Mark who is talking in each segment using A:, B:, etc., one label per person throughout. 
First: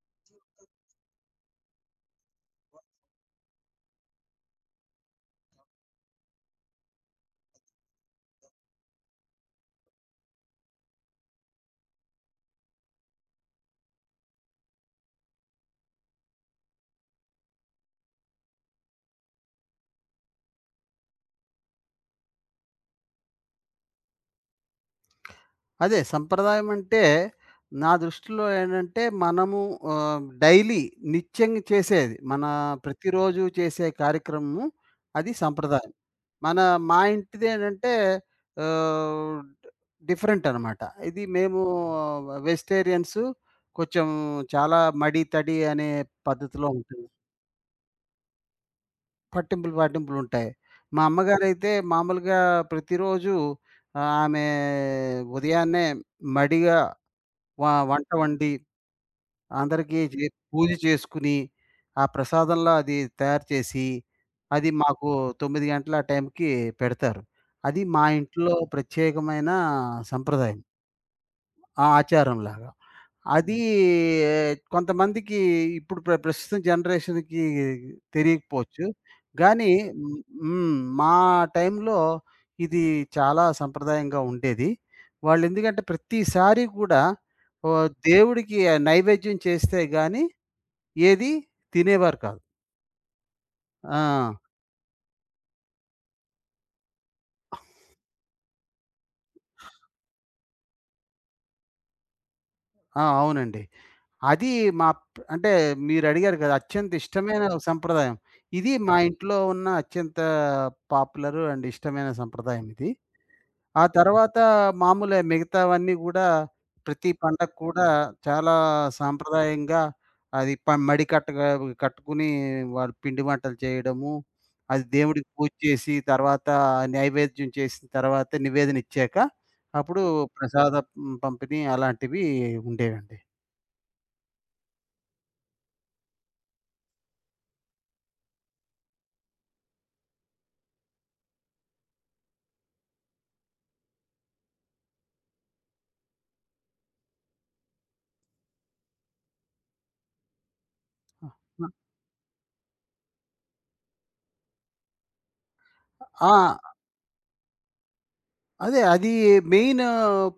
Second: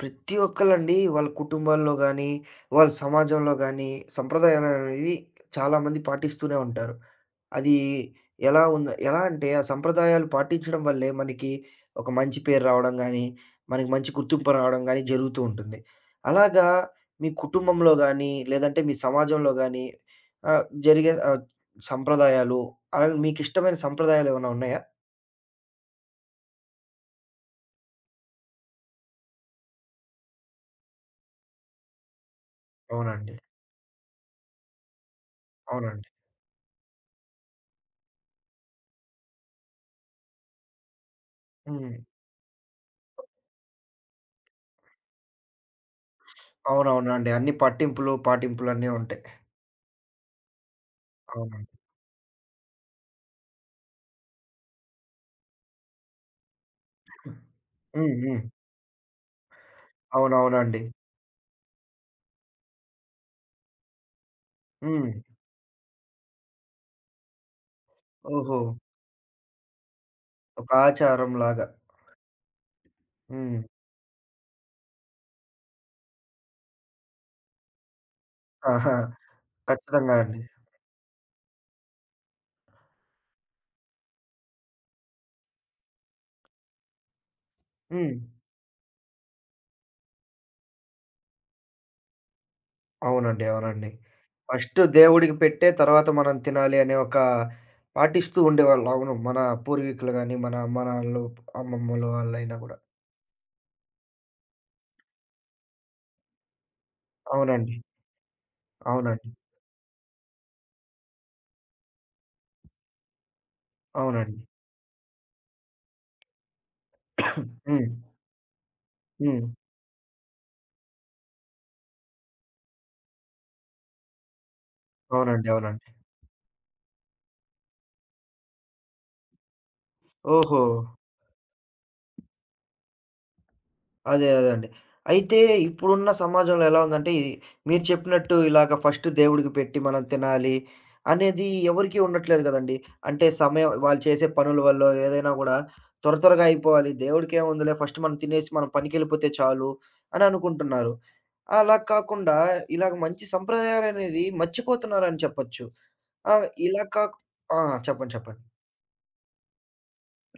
A: ప్రతి ఒక్కళ్ళండి వాళ్ళ కుటుంబాల్లో గానీ, వాళ్ళ సమాజంలో గానీ, సంప్రదాయాలనేది చాలామంది పాటిస్తూనే ఉంటారు. అది ఎలా అంటే ఆ సంప్రదాయాలు పాటించడం వల్లే మనకి ఒక మంచి పేరు రావడం గానీ, మనకి మంచి గుర్తింపు రావడం గానీ జరుగుతూ ఉంటుంది. అలాగా మీ కుటుంబంలో గానీ, లేదంటే మీ సమాజంలో గానీ జరిగే సంప్రదాయాలు అలాగే మీకిష్టమైన సంప్రదాయాలేమైనా ఉన్నాయా?
B: అదే సంప్రదాయం అంటే నా దృష్టిలో ఏంటంటే మనము డైలీ నిత్యంగా చేసేది. మన
A: అవునండి.
B: ప్రతిరోజు చేసే కార్యక్రమము అది సంప్రదాయం.
A: అవునండి.
B: మన మా ఇంటిదేంటంటే ఆహ్, డిఫరెంట్ అనమాట. ఇది మేము
A: హ్మ్.
B: వెజిటేరియన్సు, కొంచెం చాలా మడి, తడి అనే పద్ధతిలో ఉంటుంది.
A: అవునవునండి. అన్ని పట్టింపులు, పాటింపులన్నీ ఉంటాయి.
B: పట్టింపులు, పట్టింపులుంటాయి. మా అమ్మగారైతే
A: అవునండి.
B: మామూలుగా ప్రతిరోజు ఆమె ఉదయాన్నే మడిగా వంట
A: హ్మ్. హ్మ్.
B: వండి, అందరికీ చే పూజ
A: అవునవునండి.
B: చేసుకుని, ఆ ప్రసాదంలా అది తయారు చేసి, అది మాకు
A: హ్మ్.
B: 9 గంటల ఆ టైంకి పెడతారు. అది మా ఇంట్లో
A: ఓహో!
B: ప్రత్యేకమైన సంప్రదాయం.
A: ఒక ఆచారంలాగా.
B: ఆ! ఆచారంలాగా.
A: హ్మ్.
B: అది కొంతమందికి ఇప్పుడు ప్రస్తుతం జనరేషన్‌కి తెలియకపోవచ్చు.
A: ఆహా!
B: గానీ
A: ఖచ్చితంగా
B: హ్మ్.
A: అండి.
B: హ్మ్. మా టైంలో ఇది చాలా సంప్రదాయంగా ఉండేది. వాళ్ళెందుకంటే ప్రతిసారి కూడా
A: హ్మ్.
B: దేవుడికి నైవేద్యం చేస్తే గాని ఏది తినేవారు కాదు.
A: అవునండి. అవునండి.
B: ఆ!
A: ఫస్ట్ దేవుడికి పెట్టే తర్వాత మనం తినాలి అనే ఒక పాటిస్తూ ఉండేవాళ్ళు. అవును. మన పూర్వీకులు గాని, మన అమ్మ నాన్నలు, అమ్మమ్మల వాళ్ళైనా గూడా.
B: ఆ! అవునండి. అది మా ప్ అంటే మీరడిగారు కదా! అత్యంత ఇష్టమైన
A: అవునండి.
B: సంప్రదాయం. ఇది మా
A: అవునండి.
B: ఇంట్లో ఉన్న అత్యంత పాపులర్ అండ్ ఇష్టమైన సంప్రదాయం ఇది. ఆ తర్వాత
A: అవునండి.
B: మామూలే మిగతావన్నీ గూడా ప్రతి పండగ
A: హ్మ్.
B: కూడా చాలా
A: హ్మ్.
B: సాంప్రదాయంగా, అది మడి కట్టగా కట్టుకుని వాళ్ళు పిండి వంటలు చేయడము, అది దేవుడికి
A: అవునండి.
B: పూజ
A: అవునండి.
B: చేసి తర్వాత నైవేద్యం చేసిన తర్వాత నివేదన ఇచ్చాక అప్పుడు
A: ఓహో!
B: ప్రసాద పంపిణీ అలాంటివి ఉండేవండి.
A: అదే. అదే అండి. అయితే ఇప్పుడున్న సమాజంలో ఎలా ఉందంటే, ఈ మీరు చెప్పినట్టు ఇలాగ ఫస్ట్ దేవుడికి పెట్టి మనం తినాలి అనేది ఎవరికీ ఉండట్లేదు గదండీ. అంటే సమయం వాళ్ళు చేసే పనుల వల్లో ఏదైనా గూడా త్వరగా అయిపోవాలి. దేవుడికేముందిలే ఫస్ట్ మనం తినేసి మనం పనికెళ్ళిపోతే చాలు అని అనుకుంటున్నారు.
B: ఆ!
A: అలా కాకుండా ఇలాగ మంచి సంప్రదాయాలనేది మర్చిపోతున్నారని చెప్పొచ్చు.
B: ఆ!
A: ఆహ్, ఇలా కాకు ఆ! చెప్పండి. చెప్పండి.
B: అదే. అది మెయిన్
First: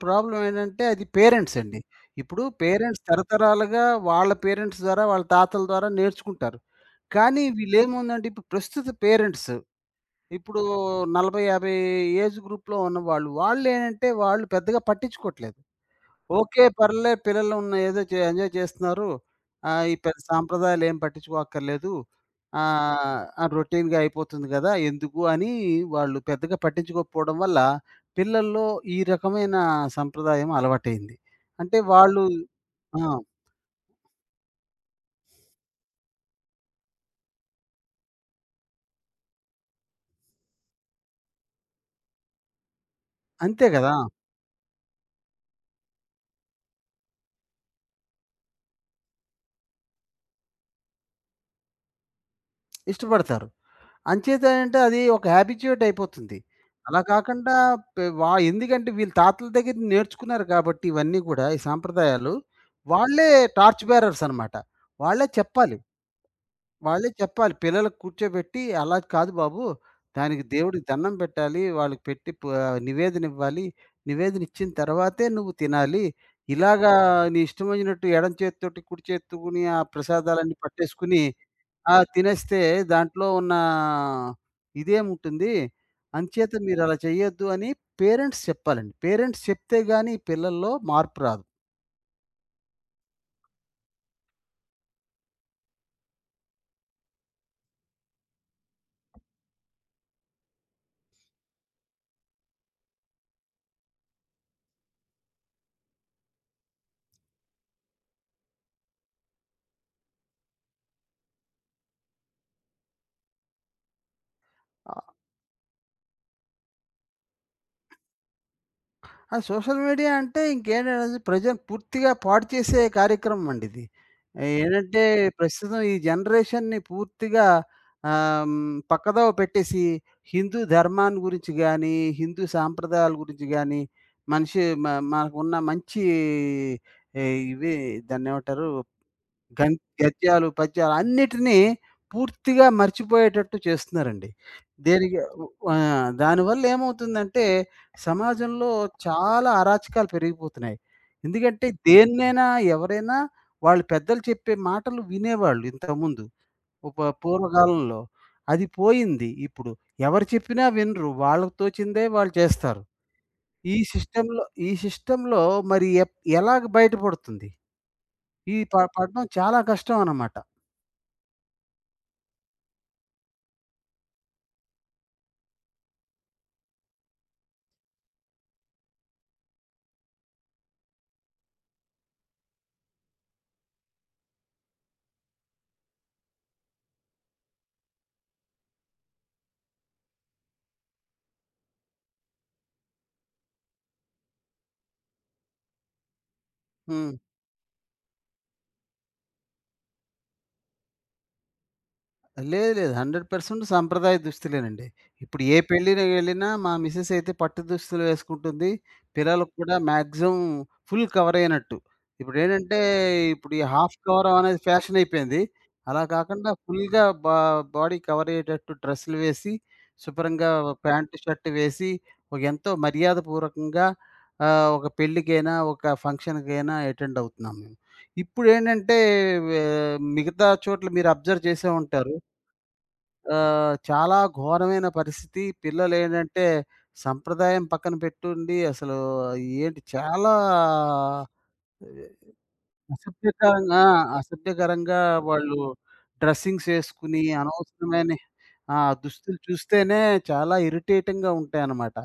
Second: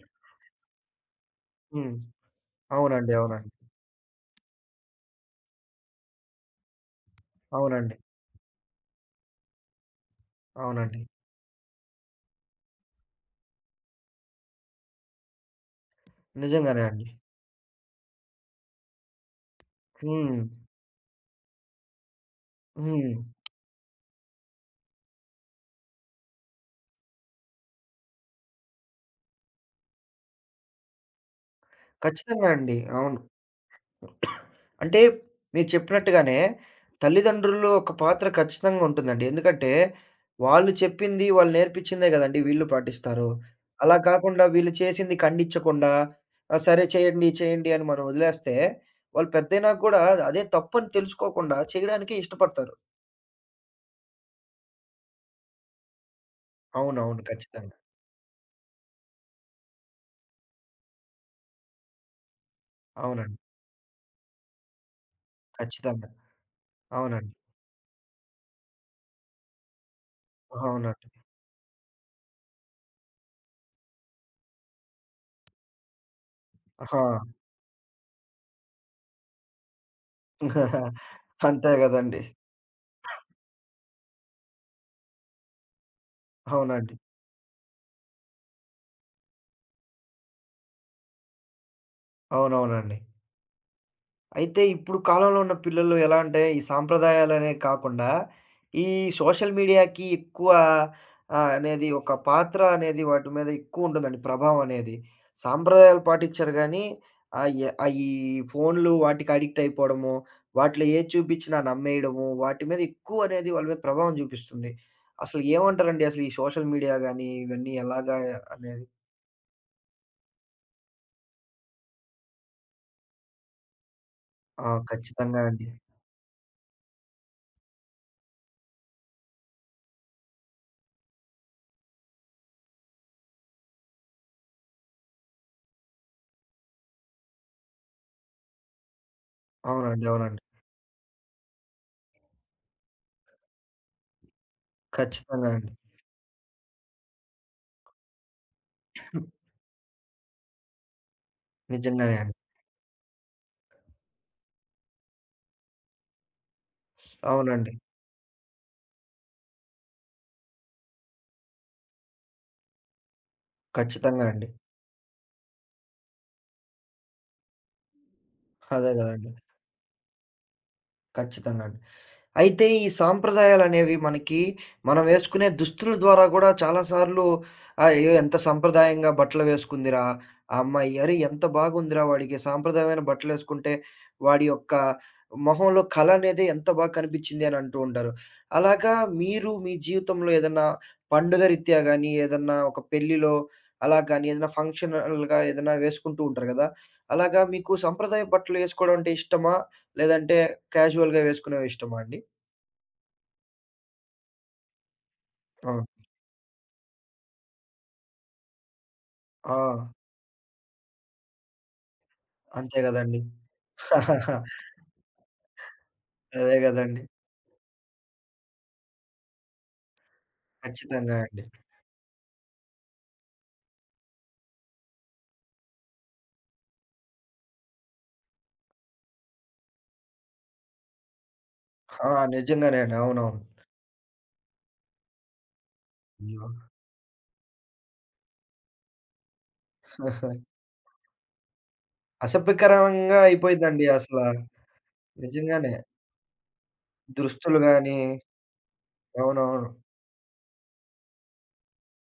B: ప్రాబ్లమ్ ఏంటంటే అది పేరెంట్స్ అండి.
A: హ్మ్.
B: ఇప్పుడు పేరెంట్స్
A: అవునండి. అవునండి.
B: తరతరాలుగా వాళ్ళ పేరెంట్స్ ద్వారా, వాళ్ళ తాతల ద్వారా నేర్చుకుంటారు. కానీ
A: అవునండి.
B: వీళ్ళేముందంటే ఇప్పుడు ప్రస్తుత పేరెంట్స్ ఇప్పుడు
A: అవునండి.
B: 40, 50 ఏజ్ గ్రూప్‌లో ఉన్నవాళ్ళు, వాళ్ళేంటంటే వాళ్ళు పెద్దగా పట్టించుకోవట్లేదు. ఓకే.
A: నిజంగానే అండి.
B: పర్లేదు పిల్లలు ఉన్న ఏదో చే ఎంజాయ్ చేస్తున్నారు. ఈ పెద్ద
A: హ్మ్.
B: సాంప్రదాయాలు ఏం పట్టించుకోక్కర్లేదు.
A: హ్మ్.
B: ఆహ్, ఆ! రొటీన్‌గా అయిపోతుంది గదా! ఎందుకు అని వాళ్ళు పెద్దగా పట్టించుకోకపోవడం వల్ల పిల్లల్లో ఈ రకమైన సంప్రదాయం అలవాటయింది. అంటే వాళ్ళు
A: ఖచ్చితంగా అండి.
B: ఆ!
A: అవును. అంటే మీరు చెప్పినట్టుగానే తల్లిదండ్రులు ఒక పాత్ర ఖచ్చితంగా ఉంటుందండి. ఎందుకంటే వాళ్ళు చెప్పింది, వాళ్ళు నేర్పించిందే గదండీ వీళ్ళు పాటిస్తారు.
B: అంతే గదా!
A: అలా కాకుండా వీళ్ళు చేసింది ఖండించకుండా సరే చేయండి, చేయండి అని మనం వదిలేస్తే వాళ్ళు పెద్దయినాక గూడా అదే తప్పని తెలుసుకోకుండా చేయడానికే ఇష్టపడతారు.
B: ఇష్టపడతారు. అంచేత అంటే అది ఒక హ్యాబిట్యూట్ అయిపోతుంది. అలా
A: అవునవును.
B: కాకుండా
A: ఖచ్చితంగా.
B: పె వా ఎందుకంటే వీళ్ళు తాతల దగ్గర నేర్చుకున్నారు కాబట్టి ఇవన్నీ కూడా ఈ సాంప్రదాయాలు. వాళ్ళే
A: అవునండి.
B: టార్చ్ బేరర్స్ అనమాట. వాళ్ళే చెప్పాలి.
A: ఖచ్చితంగా.
B: వాళ్ళే
A: అవునండి.
B: చెప్పాలి. పిల్లలకు కూర్చోబెట్టి అలా కాదు బాబు. దానికి దేవుడికి
A: అవునండి.
B: దండం పెట్టాలి. వాళ్ళకి పెట్టి నివేదన ఇవ్వాలి. నివేదన ఇచ్చిన తర్వాతే నువ్వు తినాలి. ఇలాగా
A: ఆ!
B: నీ ఇష్టం వచ్చినట్టు ఎడమ చేత్తోటి కుడి చేత్తోని ఆ ప్రసాదాలన్నీ పట్టేసుకొని
A: అంతే
B: ఆ!
A: గదండీ.
B: తినేస్తే దాంట్లో ఉన్న ఇదేముంటుంది. అంచేత
A: అవునండి.
B: మీరలా చేయొద్దు అని పేరెంట్స్ చెప్పాలండి. పేరెంట్స్ చెప్తే గాని పిల్లల్లో మార్పు రాదు.
A: అవునవునండి. అయితే ఇప్పుడు కాలంలో ఉన్న పిల్లలు ఎలా అంటే, ఈ సాంప్రదాయాలనే కాకుండా, ఈ సోషల్ మీడియాకి ఎక్కువ అనేది ఒక పాత్ర అనేది వాటి మీద ఎక్కువుంటుందండి ప్రభావం అనేది. సాంప్రదాయాలు పాటిచ్చరు గానీ, ఈ ఫోన్లు వాటికి అడిక్ట్ అయిపోవడము, వాటిలో ఏది చూపించినా నమ్మేయడము, వాటి మీద ఎక్కువ అనేది వాళ్ళ మీద ప్రభావం చూపిస్తుంది.
B: ఆహ్,
A: అసలు ఏమంటారండి అసలు ఈ సోషల్ మీడియా గానీ, ఇవన్నీ ఎలాగా అనేది?
B: ఆ సోషల్ మీడియా అంటే ఇంకేంటంటే ప్రజలు పూర్తిగా పాడు చేసే కార్యక్రమం అండి ఇది.
A: ఆ!
B: ఏంటంటే
A: ఖచ్చితంగా అండి.
B: ప్రస్తుతం ఈ జనరేషన్‌ని పూర్తిగా పక్కదోవ పెట్టేసి హిందూ ధర్మాన్ని గురించి గాని, హిందూ సాంప్రదాయాల గురించి గాని, మనిషి మ మనకున్న మంచి ఇవి దాన్నేమంటారు గన్
A: అవునండి. అవునండి.
B: గద్యాలు, పద్యాలు అన్నిటిని పూర్తిగా మర్చిపోయేటట్టు చేస్తున్నారండి. దేనికి ఉ
A: ఖచ్చితంగా అండి.
B: ఆ! దానివల్ల ఏమవుతుందంటే సమాజంలో చాలా అరాచకాలు పెరిగిపోతున్నాయి. ఎందుకంటే
A: నిజంగానే అండి.
B: దేన్నైనా, ఎవరైనా వాళ్ళు పెద్దలు చెప్పే మాటలు వినేవాళ్ళు ఇంతకుముందు. ఉప
A: అవునండి.
B: పూర్వకాలంలో. అది పోయింది ఇప్పుడు. ఎవరు చెప్పినా వినరు. వాళ్ళకి తోచిందే వాళ్ళు చేస్తారు. ఈ
A: ఖచ్చితంగా
B: సిస్టమ్‌లో
A: అండి.
B: ఈ సిస్టమ్‌లో మరి ఎలాగ బయటపడుతుంది? ఈ ప
A: అదే
B: పడడం
A: గదండీ!
B: చాలా కష్టం అన్నమాట.
A: ఖచ్చితంగా అండి. అయితే ఈ సాంప్రదాయాలనేవి మనకి మనం వేసుకునే దుస్తుల ద్వారా గూడా చాలా సార్లు "అయ్యో! ఎంత సంప్రదాయంగా బట్టలు వేసుకుందిరా ఆ అమ్మాయి. అరే! ఎంత బాగుందిరా వాడికి సాంప్రదాయమైన బట్టలేసుకుంటే వాడి యొక్క మొహంలో కళ అనేది ఎంత బాగా కనిపించింది" అని అంటూ ఉంటారు. అలాగా మీరు మీ జీవితంలో ఏదన్నా పండుగ రీత్యా గానీ, ఏదన్నా ఒక పెళ్లిలో అలా గానీ, ఏదైనా ఫంక్షనల్‌గా ఏదైనా వేసుకుంటూ ఉంటారు గదా!
B: హ్మ్.
A: అలాగా మీకు సంప్రదాయ బట్టలు ఏసుకోవడం అంటే ఇష్టమా? లేదంటే క్యాజువల్‌గా వేసుకునేవి ఇష్టమా అండి?
B: లేదు, లేదు. 100% సాంప్రదాయ దుస్తులేనండి. ఇప్పుడు ఏ
A: ఆ!
B: పెళ్ళికి వెళ్ళినా మా మిసెస్ అయితే పట్టు దుస్తులు వేసుకుంటుంది. పిల్లలకు
A: ఆ!
B: కూడా మాక్సిమం ఫుల్ కవర్ అయినట్టు. ఇప్పుడేంటంటే
A: అంతే గదండీ.
B: ఇప్పుడు ఈ హాఫ్ కవర్ అనేది ఫ్యాషన్ అయిపోయింది. అలా కాకుండా
A: అదే గదండీ.
B: ఫుల్‌గా బా బాడీ కవర్ అయ్యేటట్టు డ్రెస్సులు వేసి, శుభ్రంగా ప్యాంట్,
A: ఖచ్చితంగా అండి.
B: షర్ట్ వేసి, ఒక ఎంతో మర్యాదపూర్వకంగా ఒక పెళ్ళికైనా, ఒక ఫంక్షన్‌కైనా అటెండ్ అవుతున్నాం మేము. ఇప్పుడేంటంటే వే మిగతా చోట్ల మీరు అబ్జర్వ్ చేసే
A: ఆ!
B: ఉంటారు.
A: నిజంగానే అండి. అవునవును.
B: చాలా ఘోరమైన పరిస్థితి. పిల్లలేంటంటే
A: అయ్యో!
B: సంప్రదాయం పక్కన పెట్టుండి అసలు ఏంటి చాలా
A: అసభ్యకరంగా
B: అసభ్యకరంగా,
A: అయిపోయిందండి అసల.
B: అసభ్యకరంగా వాళ్ళు
A: నిజంగానే.
B: డ్రెస్సింగ్స్ యేసుకుని
A: దుస్తులు గాని
B: అనవసరమైన ఆ! దుస్తులు
A: అవునవును.
B: చూస్తేనే చాలా ఇరిటేటింగ్‌గా ఉంటాయన్నమాట.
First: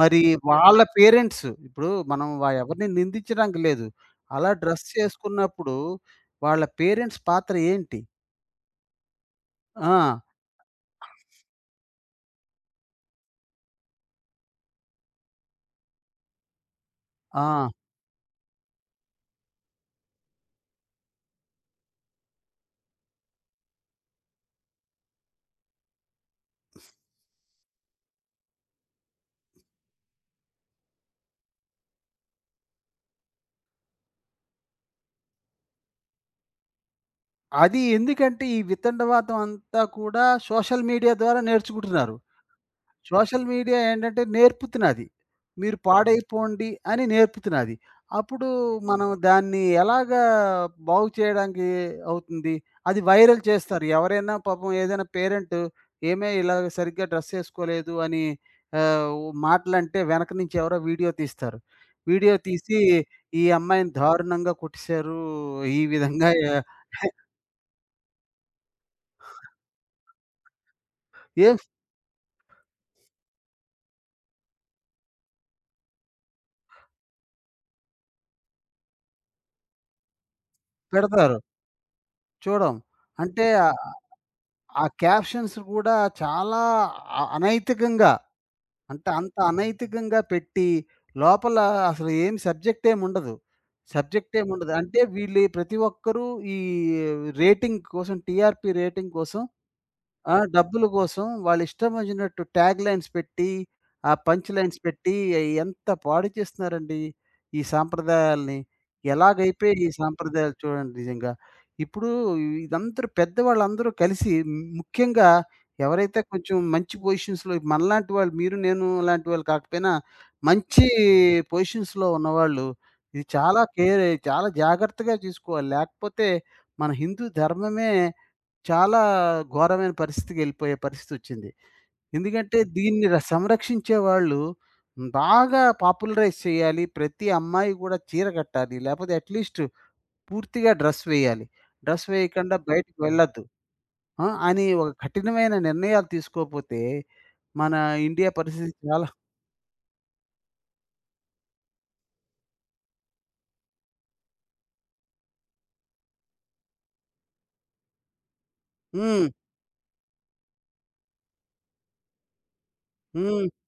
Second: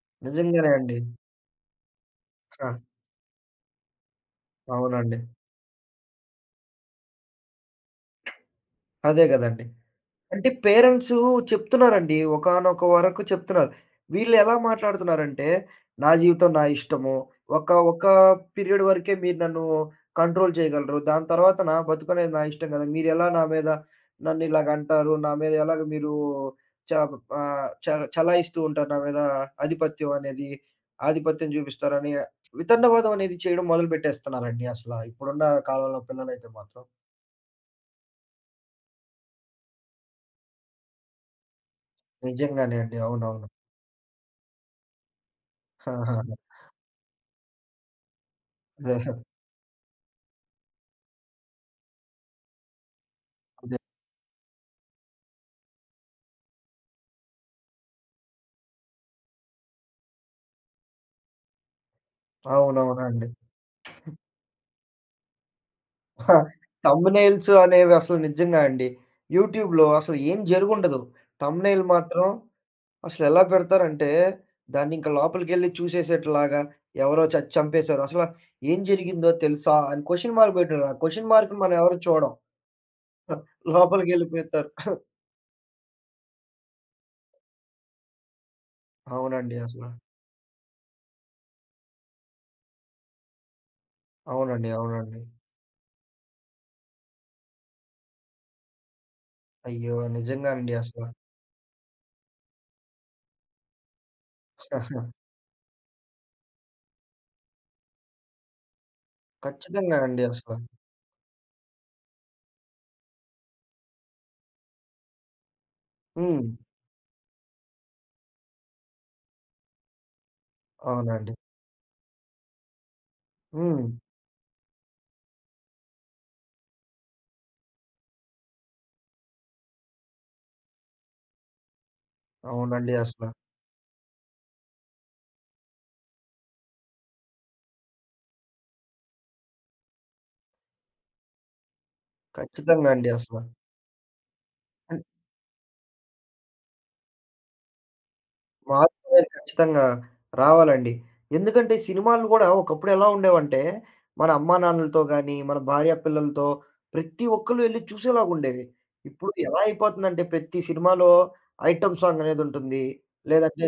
B: మరి
A: నిజంగానే
B: వాళ్ళ
A: అండి.
B: పేరెంట్స్ ఇప్పుడు మనం వ
A: ఆ!
B: ఎవరిని నిందించడానికి లేదు. అలా డ్రెస్
A: అవునండి.
B: చేసుకున్నప్పుడు వాళ్ళ పేరెంట్స్ పాత్ర ఏంటి?
A: అదే గదండీ.
B: ఆ!
A: అంటే పేరెంట్సు చెప్తున్నారండి. ఒకానొక వరకు చెప్తున్నారు. వీళ్ళెలా మాట్లాడుతున్నారంటే, "నా జీవితం నా ఇష్టము.
B: ఆ!
A: ఒక ఒక పీరియడ్ వరకే మీరు నన్ను కంట్రోల్ చేయగలరు. దాని తర్వాత నా బతుకనేది నా ఇష్టం కదా! మీరెలా నా మీద నన్నిలాగంటారు? నా మీద ఎలాగ మీరు చ ఆహ్, చ చలాయిస్తూ ఉంటారు నా మీద ఆధిపత్యం అనేది, ఆధిపత్యం చూపిస్తారని" వితండవాదం అనేది చేయడం మొదలుపెట్టేస్తున్నారండి అసల. ఇప్పుడున్న కాలంలో పిల్లలైతే మాత్రం.
B: అది ఎందుకంటే ఈ వితండవాదం అంతా కూడా సోషల్ మీడియా ద్వారా నేర్చుకుంటున్నారు.
A: నిజంగానే అండి.
B: సోషల్
A: అవునవును.
B: మీడియా ఏంటంటే నేర్పుతున్నది. మీరు అవును, పాడైపోండి అని నేర్పుతున్నది. అప్పుడు
A: ఆహాహా!
B: మనం
A: అదే.
B: దాన్ని ఎలాగా బాగు చేయడానికి అవుతుంది? అది వైరల్ చేస్తారు. ఎవరైనా పాపం ఏదైనా పేరెంట్ ఏమే ఇలాగ సరిగ్గా డ్రెస్ ఏసుకోలేదు అని ఆహ్, మాటలంటే వెనక నుంచి ఎవరో వీడియో తీస్తారు. వీడియో తీసి
A: అవునవునండి.
B: ఈ అమ్మాయిని దారుణంగా కొట్టేశారు. ఈ విధంగా ఏ
A: థంబ్‌నెయిల్స్ అనేవి అసలు నిజంగా అండి. యూట్యూబ్‌లో అసలు ఏం జరుగుండదు.
B: ఏం
A: థంబ్‌నెయిల్ మాత్రం అసలెలా పెడతారంటే, దాన్నింక లోపలికెళ్లి చూసేసేట్లాగా ఎవరో చచ్చి చంపేశారు. అసల ఏం జరిగిందో తెలుసా? అని క్వెషన్ మార్క్ బెట్టారు. ఆ క్వెషన్
B: పెడతారు.
A: మార్క్‌ని మనం ఎవరు చూడం.
B: చూడం. అంటే
A: లోపలికెళ్ళిపోతారు.
B: ఆ క్యాప్షన్స్ గూడా చాలా అనైతికంగా, అంటే అంత
A: అవునండి అసల.
B: అనైతికంగా పెట్టి, లోపల అసలు ఏం సబ్జెక్ట్ ఏముండదు. సబ్జెక్ట్
A: అవునండి.
B: ఏముండదు. అంటే
A: అవునండి.
B: వీళ్ళు ప్రతి ఒక్కరు ఈ రేటింగ్ కోసం, టీఆర్‌పీ రేటింగ్ కోసం,
A: అయ్యో!
B: ఆ!
A: నిజంగా అండి
B: డబ్బుల
A: అసల.
B: కోసం వాళ్ళిష్టం ఒచ్చినట్టు ట్యాగ్ లైన్స్ పెట్టి, ఆ పంచ్ లైన్స్ పెట్టి ఎంత పాడు చేస్తున్నారండి ఈ సాంప్రదాయాల్ని. ఎలాగైపోయాయి ఈ
A: ఖచ్చితంగా అండి
B: సాంప్రదాయాలు
A: అసల.
B: చూడండి నిజంగా. ఇప్పుడు ఇదంతరు పెద్దవాళ్ళందరూ కలిసి ముఖ్యంగా ఎవరైతే
A: హ్మ్.
B: కొంచెం మంచి పొజిషన్స్‌లో, మనలాంటి వాళ్ళు, మీరు నేను లాంటి వాళ్ళు కాకపోయినా మంచి
A: అవునండి.
B: పొజిషన్స్‌లో ఉన్నవాళ్ళు ఇది చాలా
A: హ్మ్.
B: కేర్, చాలా జాగ్రత్తగా చూసుకోవాలి. లేకపోతే మన హిందూ ధర్మమే చాలా ఘోరమైన పరిస్థితికెళ్ళిపోయే పరిస్థితొచ్చింది. ఎందుకంటే
A: అవునండి
B: దీన్ని
A: అసల.
B: సంరక్షించే వాళ్ళు బాగా పాపులరైజ్ చేయాలి. ప్రతి అమ్మాయి గూడా చీర కట్టాలి. లేపోతే అట్‌లీస్ట్ పూర్తిగా డ్రెస్ వేయాలి. డ్రెస్ వేయకుండా
A: ఖచ్చితంగా
B: బయటికి
A: అండి అసల.
B: వెళ్ళొద్దు. ఆ! అని ఒక
A: హ్మ్.
B: కఠినమైన నిర్ణయాలు తీసుకోపోతే మన ఇండియా పరిస్థితి చాలా
A: మార్పునేది ఖచ్చితంగా రావాలండి. ఎందుకంటే, సినిమాలు గూడా ఒకప్పుడు ఎలా ఉండేవంటే, మన అమ్మానాన్నలతో గానీ, మన భార్య పిల్లలతో ప్రతి ఒక్కళ్ళు ఎళ్లి చూసేలాగుండేవి.
B: హ్మ్.
A: ఇప్పుడు ఎలా అయిపోతుందంటే, ప్రతి సినిమాలో ఐటెమ్ సాంగ్ అనేదుంటుంది.
B: హ్మ్.
A: లేదంటే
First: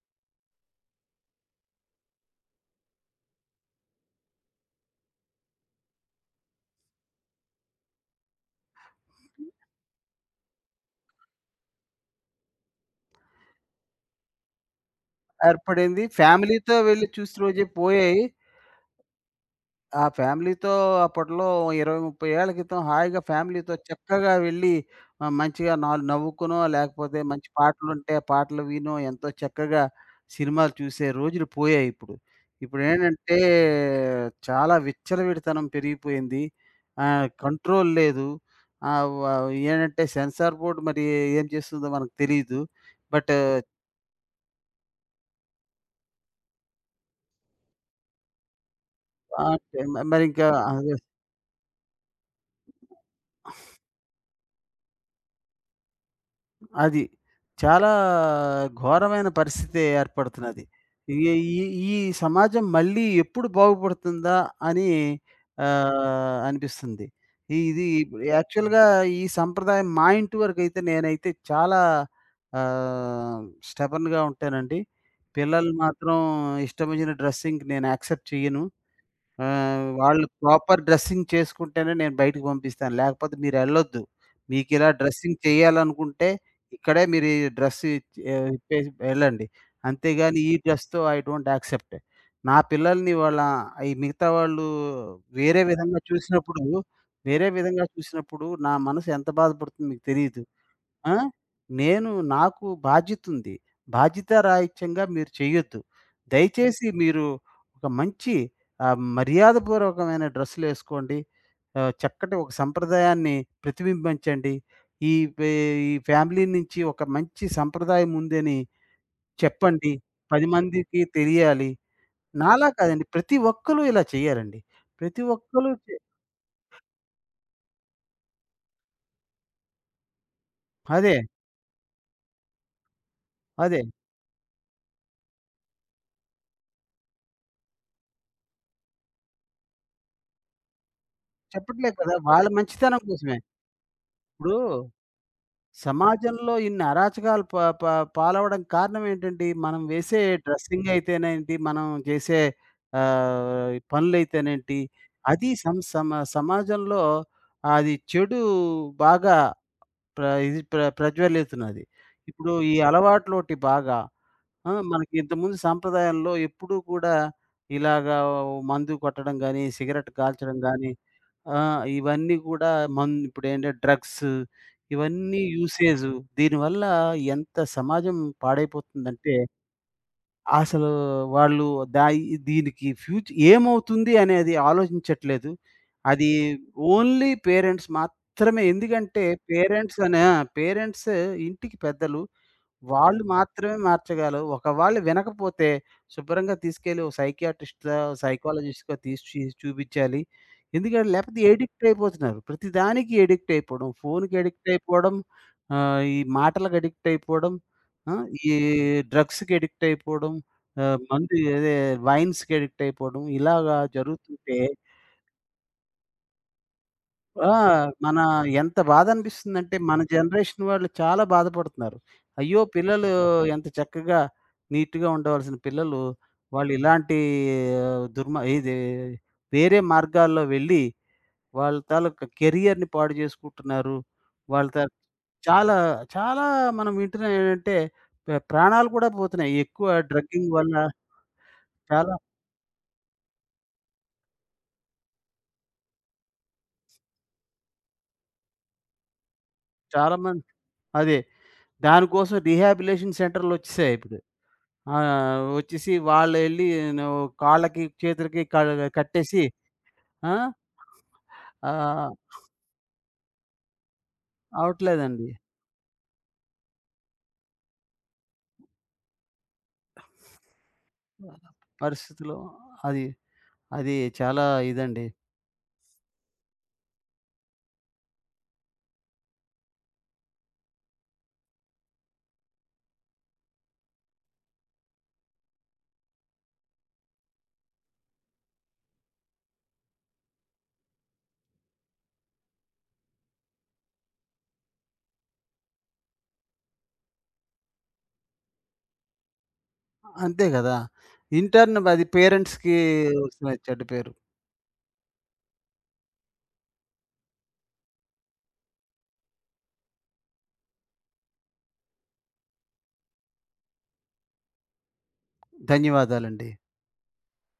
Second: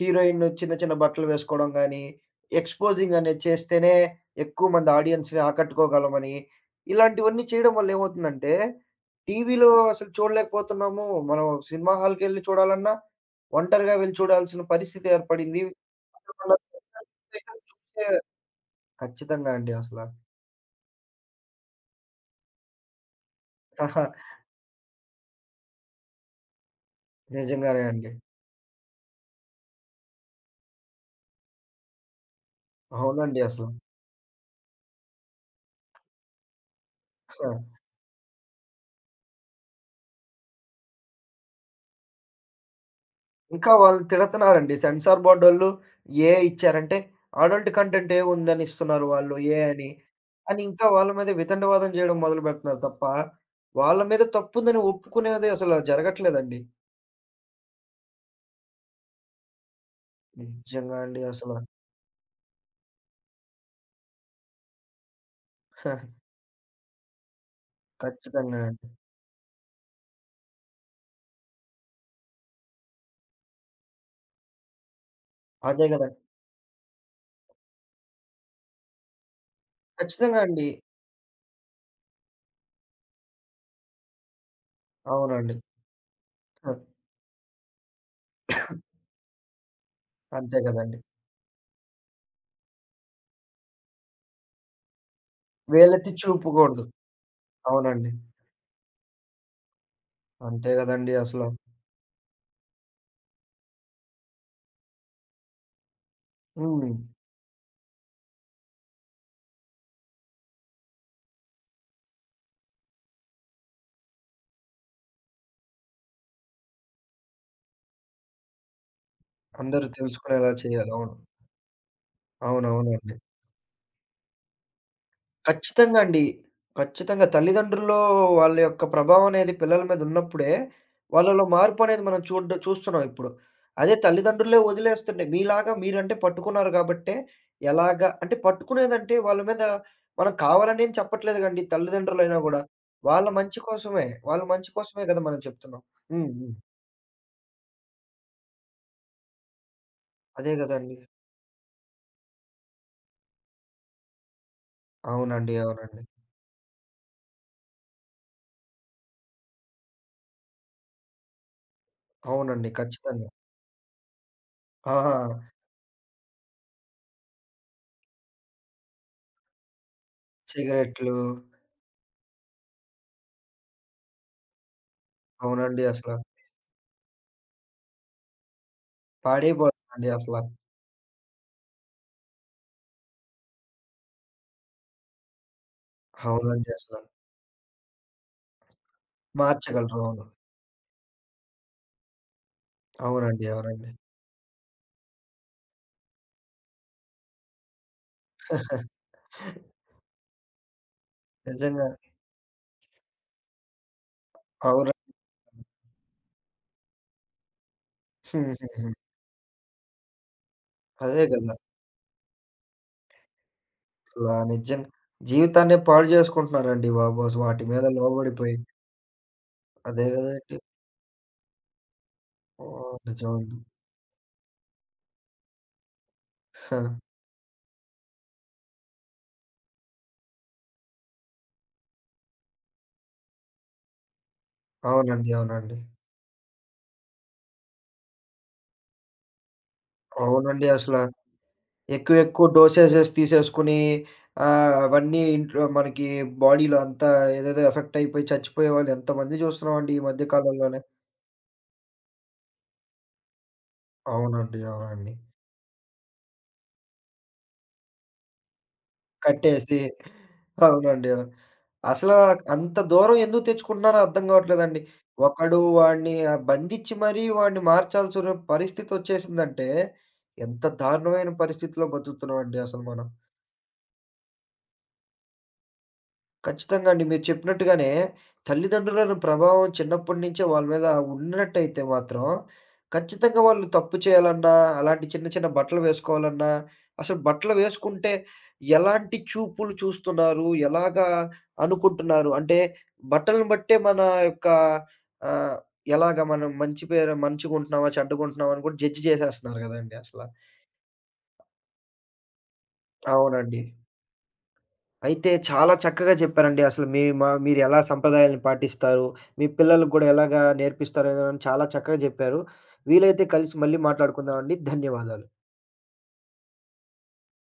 A: హీరోయిన్ చిన్న చిన్న బట్టలు వేసుకోవడం గానీ, ఎక్స్‌పోజింగ్ అనేది చేస్తేనే ఎక్కువ మంది ఆడియన్స్‌ని ఆకట్టుకోగలమని, ఇలాంటివన్నీ చేయడం వల్ల ఏమవుతుందంటే, టీవీలో అసలు చూడలేకపోతున్నాము. మనం సినిమా హాల్‌కెళ్లి చూడాలన్నా ఒంటరిగా వెళ్లి చూడాల్సిన పరిస్థితి ఏర్పడింది.
B: ఏర్పడింది.
A: అసలు వాళ్ళ
B: ఫ్యామిలీతో వెళ్లి చూసి
A: తల్లిదండ్రులు
B: రోజే
A: చూసే
B: పోయాయి.
A: ఖచ్చితంగా అండి అసల.
B: ఆ ఫ్యామిలీతో అప్పట్లో 20, 30 ఏళ్ల క్రితం హాయిగా ఫ్యామిలీతో చక్కగా వెళ్ళి మంచిగా నవ్వుకునో, లేకపోతే మంచి
A: నిజంగానే అండి.
B: పాటలుంటే పాటలు వినో, ఎంతో చక్కగా సినిమాలు చూసే రోజులు పోయాయి ఇప్పుడు. ఇప్పుడేంటంటే
A: అవునండి అసలు.
B: చాలా విచ్చలవిడితనం పెరిగిపోయింది.
A: ఆ!
B: కంట్రోల్ లేదు. ఆహ్, వ ఏంటంటే సెన్సార్ బోర్డ్ మరి ఏం చేస్తుందో మనకు తెలీదు. బట్
A: ఇంకా వాళ్ళు తిడతన్నారండి. సెన్సార్ బోర్డోళ్ళు ఇచ్చారంటే, అడల్ట్ కంటెంట్ ఏముందని ఇస్తున్నారు వాళ్ళు
B: ఆహ్,
A: అని.
B: మరింకా
A: అని ఇంకా
B: అదే
A: వాళ్ళ మీద వితండవాదం చేయడం మొదలుపెడుతున్నారు తప్ప, వాళ్ళ మీద తప్పుందని ఒప్పుకునేది అసల జరగట్లేదండి.
B: అది. చాలా ఘోరమైన పరిస్థితి ఏర్పడుతున్నది.
A: నిజంగా
B: ఈ
A: అండి అసల.
B: ఈ ఈ సమాజం మళ్ళీ ఎప్పుడు బాగుపడుతుందా అని అనిపిస్తుంది. ఇది
A: ఖచ్చితంగా
B: యాక్చువల్‌గా
A: అండి.
B: ఈ సంప్రదాయం మా ఇంటి వరకైతే నేనైతే చాలా ఆహ్, స్టెబర్న్‌గా ఉంటానండి. పిల్లలు
A: అదే
B: మాత్రం
A: గదండి.
B: ఇష్టమొచ్చిన డ్రెస్సింగ్‌కి నేను యాక్సెప్ట్ చెయ్యను. వాళ్ళు
A: ఖచ్చితంగా అండి.
B: ప్రాపర్ డ్రెస్సింగ్ చేసుకుంటేనే నేను బయటికి పంపిస్తాను. లేకపోతే మీరెళ్ళొద్దు. మీకిలా డ్రెస్సింగ్
A: అవునండి.
B: చేయాలనుకుంటే
A: ఆ!
B: ఇక్కడే మీరు ఈ ఇప్పేసి వెళ్ళండి. అంతేగాని ఈ
A: అంతే గదండీ.
B: డ్రెస్‌తో ఐ డోంట్ యాక్సెప్ట్. నా పిల్లల్ని వాళ్ళ ఈ మిగతా వాళ్ళు వేరే విధంగా
A: వేలెత్తి
B: చూసినప్పుడు
A: చూపకూడదు.
B: వేరే విధంగా
A: అవునండి.
B: చూసినప్పుడు నా మనసు ఎంత బాధపడుతుందో మీకు తెలీదు.
A: అంతే గదండీ
B: ఆ!
A: అసలు.
B: నేను నాకు బాధ్యతుంది. బాధ్యతారాహిత్యంగా మీరు చేయొద్దు. దయచేసి
A: హ్మ్.
B: మీరు ఒక మంచి మర్యాదపూర్వకమైన డ్రెస్సులేసుకోండి. చక్కటి ఒక సంప్రదాయాన్ని ప్రతిబింబించండి. ఈ పే ఈ ఫ్యామిలీ నుంచి ఒక మంచి సంప్రదాయం ఉందని
A: అందరూ
B: చెప్పండి. 10
A: తెలుసుకునేలా చేయాలి.
B: మందికి
A: అవును.
B: తెలియాలి. నాలా కాదండి.
A: అవునవునండి.
B: ప్రతి ఒక్కళ్ళు ఇలా చేయాలండి. ప్రతి ఒక్కళ్ళు చే
A: ఖచ్చితంగా అండి. ఖచ్చితంగా తల్లిదండ్రుల్లో వాళ్ళ యొక్క ప్రభావం అనేది పిల్లల మీద ఉన్నప్పుడే,
B: అదే.
A: వాళ్ళలో మార్పు అనేది మనం చూస్తున్నాం ఇప్పుడు.
B: అదే.
A: అదే తల్లిదండ్రులే వదిలేస్తుంటే, మీలాగా మీరంటే పట్టుకున్నారు గాబట్టే, ఎలాగా అంటే పట్టుకునేదంటే వాళ్ళ మీద మనం కావాలని ఏం చెప్పట్లేదు గండి
B: చెప్పట్లేదు కదా!
A: తల్లిదండ్రులైనా
B: వాళ్ళ
A: గూడా.
B: మంచితనం
A: వాళ్ళ
B: కోసమే.
A: మంచి కోసమే. వాళ్ళ
B: ఇప్పుడు
A: మంచి కోసమే గదా! మనం చెప్తున్నాం. హ్మ్.
B: సమాజంలో
A: హ్మ్.
B: ఇన్ని అరాచకాలు ప ప పాలవ్వడానికి కారణం ఏంటండి? మనం వేసే
A: అదే
B: డ్రెస్సింగ్
A: గదండీ.
B: అయితేనేంటి, మనం చేసే పనులైతేనేంటి, అది
A: అవునండి.
B: సం
A: అవునండి.
B: సమ సమాజంలో అది చెడు బాగా ప్ర ఇది ప్ర ప్రజ్వలితున్నది. ఇప్పుడు
A: అవునండి.
B: ఈ
A: ఖచ్చితంగా.
B: అలవాట్లోటి బాగా ఆ! మనకి
A: ఆ!
B: ఇంతకుముందు సాంప్రదాయాల్లో ఎప్పుడూ కూడా ఇలాగా మందు కొట్టడం గానీ, సిగరెట్ కాల్చడం గానీ
A: సిగరెట్లు.
B: ఆ! ఇవన్నీ కూడా ఇప్పుడేంటే డ్రగ్స్, ఇవన్నీ
A: అవునండి
B: యూసేజు.
A: అసల.
B: దీనివల్ల ఎంత సమాజం పాడైపోతుందంటే,
A: పాడైపోతుందండి అసల.
B: అసలు వాళ్ళు దాయి దీనికి ఫ్యూచ్ ఏమవుతుంది అనేది ఆలోచించట్లేదు. అది
A: అవునండి అసల.
B: ఓన్లీ పేరెంట్స్ మాత్రమే. ఎందుకంటే పేరెంట్స్
A: మార్చగలరు.
B: అనే
A: అవును.
B: ఆ! పేరెంట్స్ ఇంటికి పెద్దలు. వాళ్ళు
A: అవునండి.
B: మాత్రమే
A: అవునండి.
B: మార్చగలరు. ఒకవేళ వినకపోతే శుభ్రంగా తీసుకెళ్ళి ఒక సైకియాట్రిస్ట్‌లో, సైకాలజిస్ట్‌కో తీసి చూపించాలి. ఎందుకంటే లేకపోతే ఎడిక్ట్
A: నిజంగా.
B: అయిపోతున్నారు. ప్రతిదానికి ఎడిక్ట్ అయిపోవడం. ఫోన్‌కి ఎడిక్ట్
A: అవును.
B: అయిపోవడం, ఈ మాటలకు ఎడిక్ట్ అయిపోవడం, ఆ! ఈ
A: హుహుహు.
B: డ్రగ్స్‌కి ఎడిక్ట్ అయిపోవడం,
A: అదే
B: మందు
A: గదా!
B: అదే వైన్స్‌కి ఎడిక్ట్ అయిపోవడం ఇలాగా
A: అసల
B: జరుగుతుంటే
A: నిజం. జీవితాన్నే పాడు జేసుకుంటున్నారండి బాబు అసల
B: ఆ!
A: వాటి మీద
B: మన
A: లోబడిపోయి.
B: ఎంత బాధనిపిస్తుందంటే, మన
A: అదే గదండీ!
B: జనరేషన్ వాళ్ళు చాలా బాధపడుతున్నారు. అయ్యో!
A: ఓహ్!
B: పిల్లలు
A: నిజమండి.
B: ఎంత చక్కగా, నీట్‌గా ఉండవలసిన పిల్లలు, వాళ్ళు
A: హ!
B: ఇలాంటి దుర్మ ఇది వేరే మార్గాల్లో వెళ్ళి, వాళ్ళ తాలూకా కెరియర్‌ని పాడు జేసుకుంటున్నారు. వాళ్ళ తా
A: అవునండి.
B: చాలా,
A: అవునండి.
B: చాలా మనం వింటున్నాం ఏంటంటే, ప్రాణాలు కూడా పోతున్నాయి. ఎక్కువ డ్రగ్గింగ్
A: అవునండి
B: వల్ల
A: అసల.
B: చాలా,
A: ఎక్కువ ఎక్కువ డోసేసెస్ తీసేసుకుని అవన్నీ ఇంట్లో మనకి బాడీలో అంతా ఏదేదో ఎఫెక్ట్ అయిపోయి చచ్చిపోయే వాళ్ళు ఎంతమంది చూస్తున్నామండి ఈ
B: చాలా
A: మధ్య
B: మంది
A: కాలంలోనే.
B: అదే. దానికోసం రీహాబిలేషన్ సెంటర్‌లొచ్చేసాయి ఇప్పుడు.
A: అవునండి.
B: ఆ!
A: అవునండి.
B: వచ్చేసి వాళ్ళెళ్ళి ను కాళ్ళకి, చేతులకి కట్టేసి
A: కట్టేసి
B: ఆ!
A: అవునండి. అవును. అసల
B: ఆహ్,
A: అంత దూరం ఎందుకు తెచ్చుకుంటున్నారో అర్థం కావట్లేదండి.
B: అవట్లేదండి.
A: ఒకడు వాడిని బంధించి మరీ వాడిని మార్చాల్సిన పరిస్థితి వచ్చేసిందంటే ఎంత దారుణమైన పరిస్థితిలో
B: పరిస్థితిలో
A: బతుకుతున్నామండి అసలు
B: అది,
A: మనం.
B: అది చాలా ఇదండి.
A: ఖచ్చితంగా అండి. మీరు చెప్పినట్టుగానే తల్లిదండ్రులను ప్రభావం చిన్నప్పటి నుంచే వాళ్ళ మీద ఉన్నట్టయితే మాత్రం, ఖచ్చితంగా వాళ్ళు తప్పు చేయాలన్నా, అలాంటి చిన్న చిన్న బట్టలు వేసుకోవాలన్నా, అసలు బట్టలు వేసుకుంటే ఎలాంటి చూపులు చూస్తున్నారు? ఎలాగా అనుకుంటున్నారు? అంటే బట్టలను బట్టే మన యొక్క ఆహ్, ఎలాగా మనం మంచి పేరు మంచిగుంటున్నామా? చెడ్డగుంటున్నామా? అని కూడా జడ్జ్ చేసేస్తున్నారు గదండీ అసల.
B: అంతే గదా! ఇంటర్న్ అది పేరెంట్స్‌కి వస్తున్న
A: అవునండి.
B: చెడ్డ పేరు.
A: అయితే చాలా చక్కగా చెప్పారండి. అసలు మీ మా మీరెలా సంప్రదాయాలను పాటిస్తారు? మీ పిల్లలకి గూడా ఎలాగా నేర్పిస్తారు అని చాలా చక్కగా జెప్పారు. వీలైతే కలిసి మళ్ళీ మాట్లాడుకుందామండి. ధన్యవాదాలు.
B: ధన్యవాదాలండి.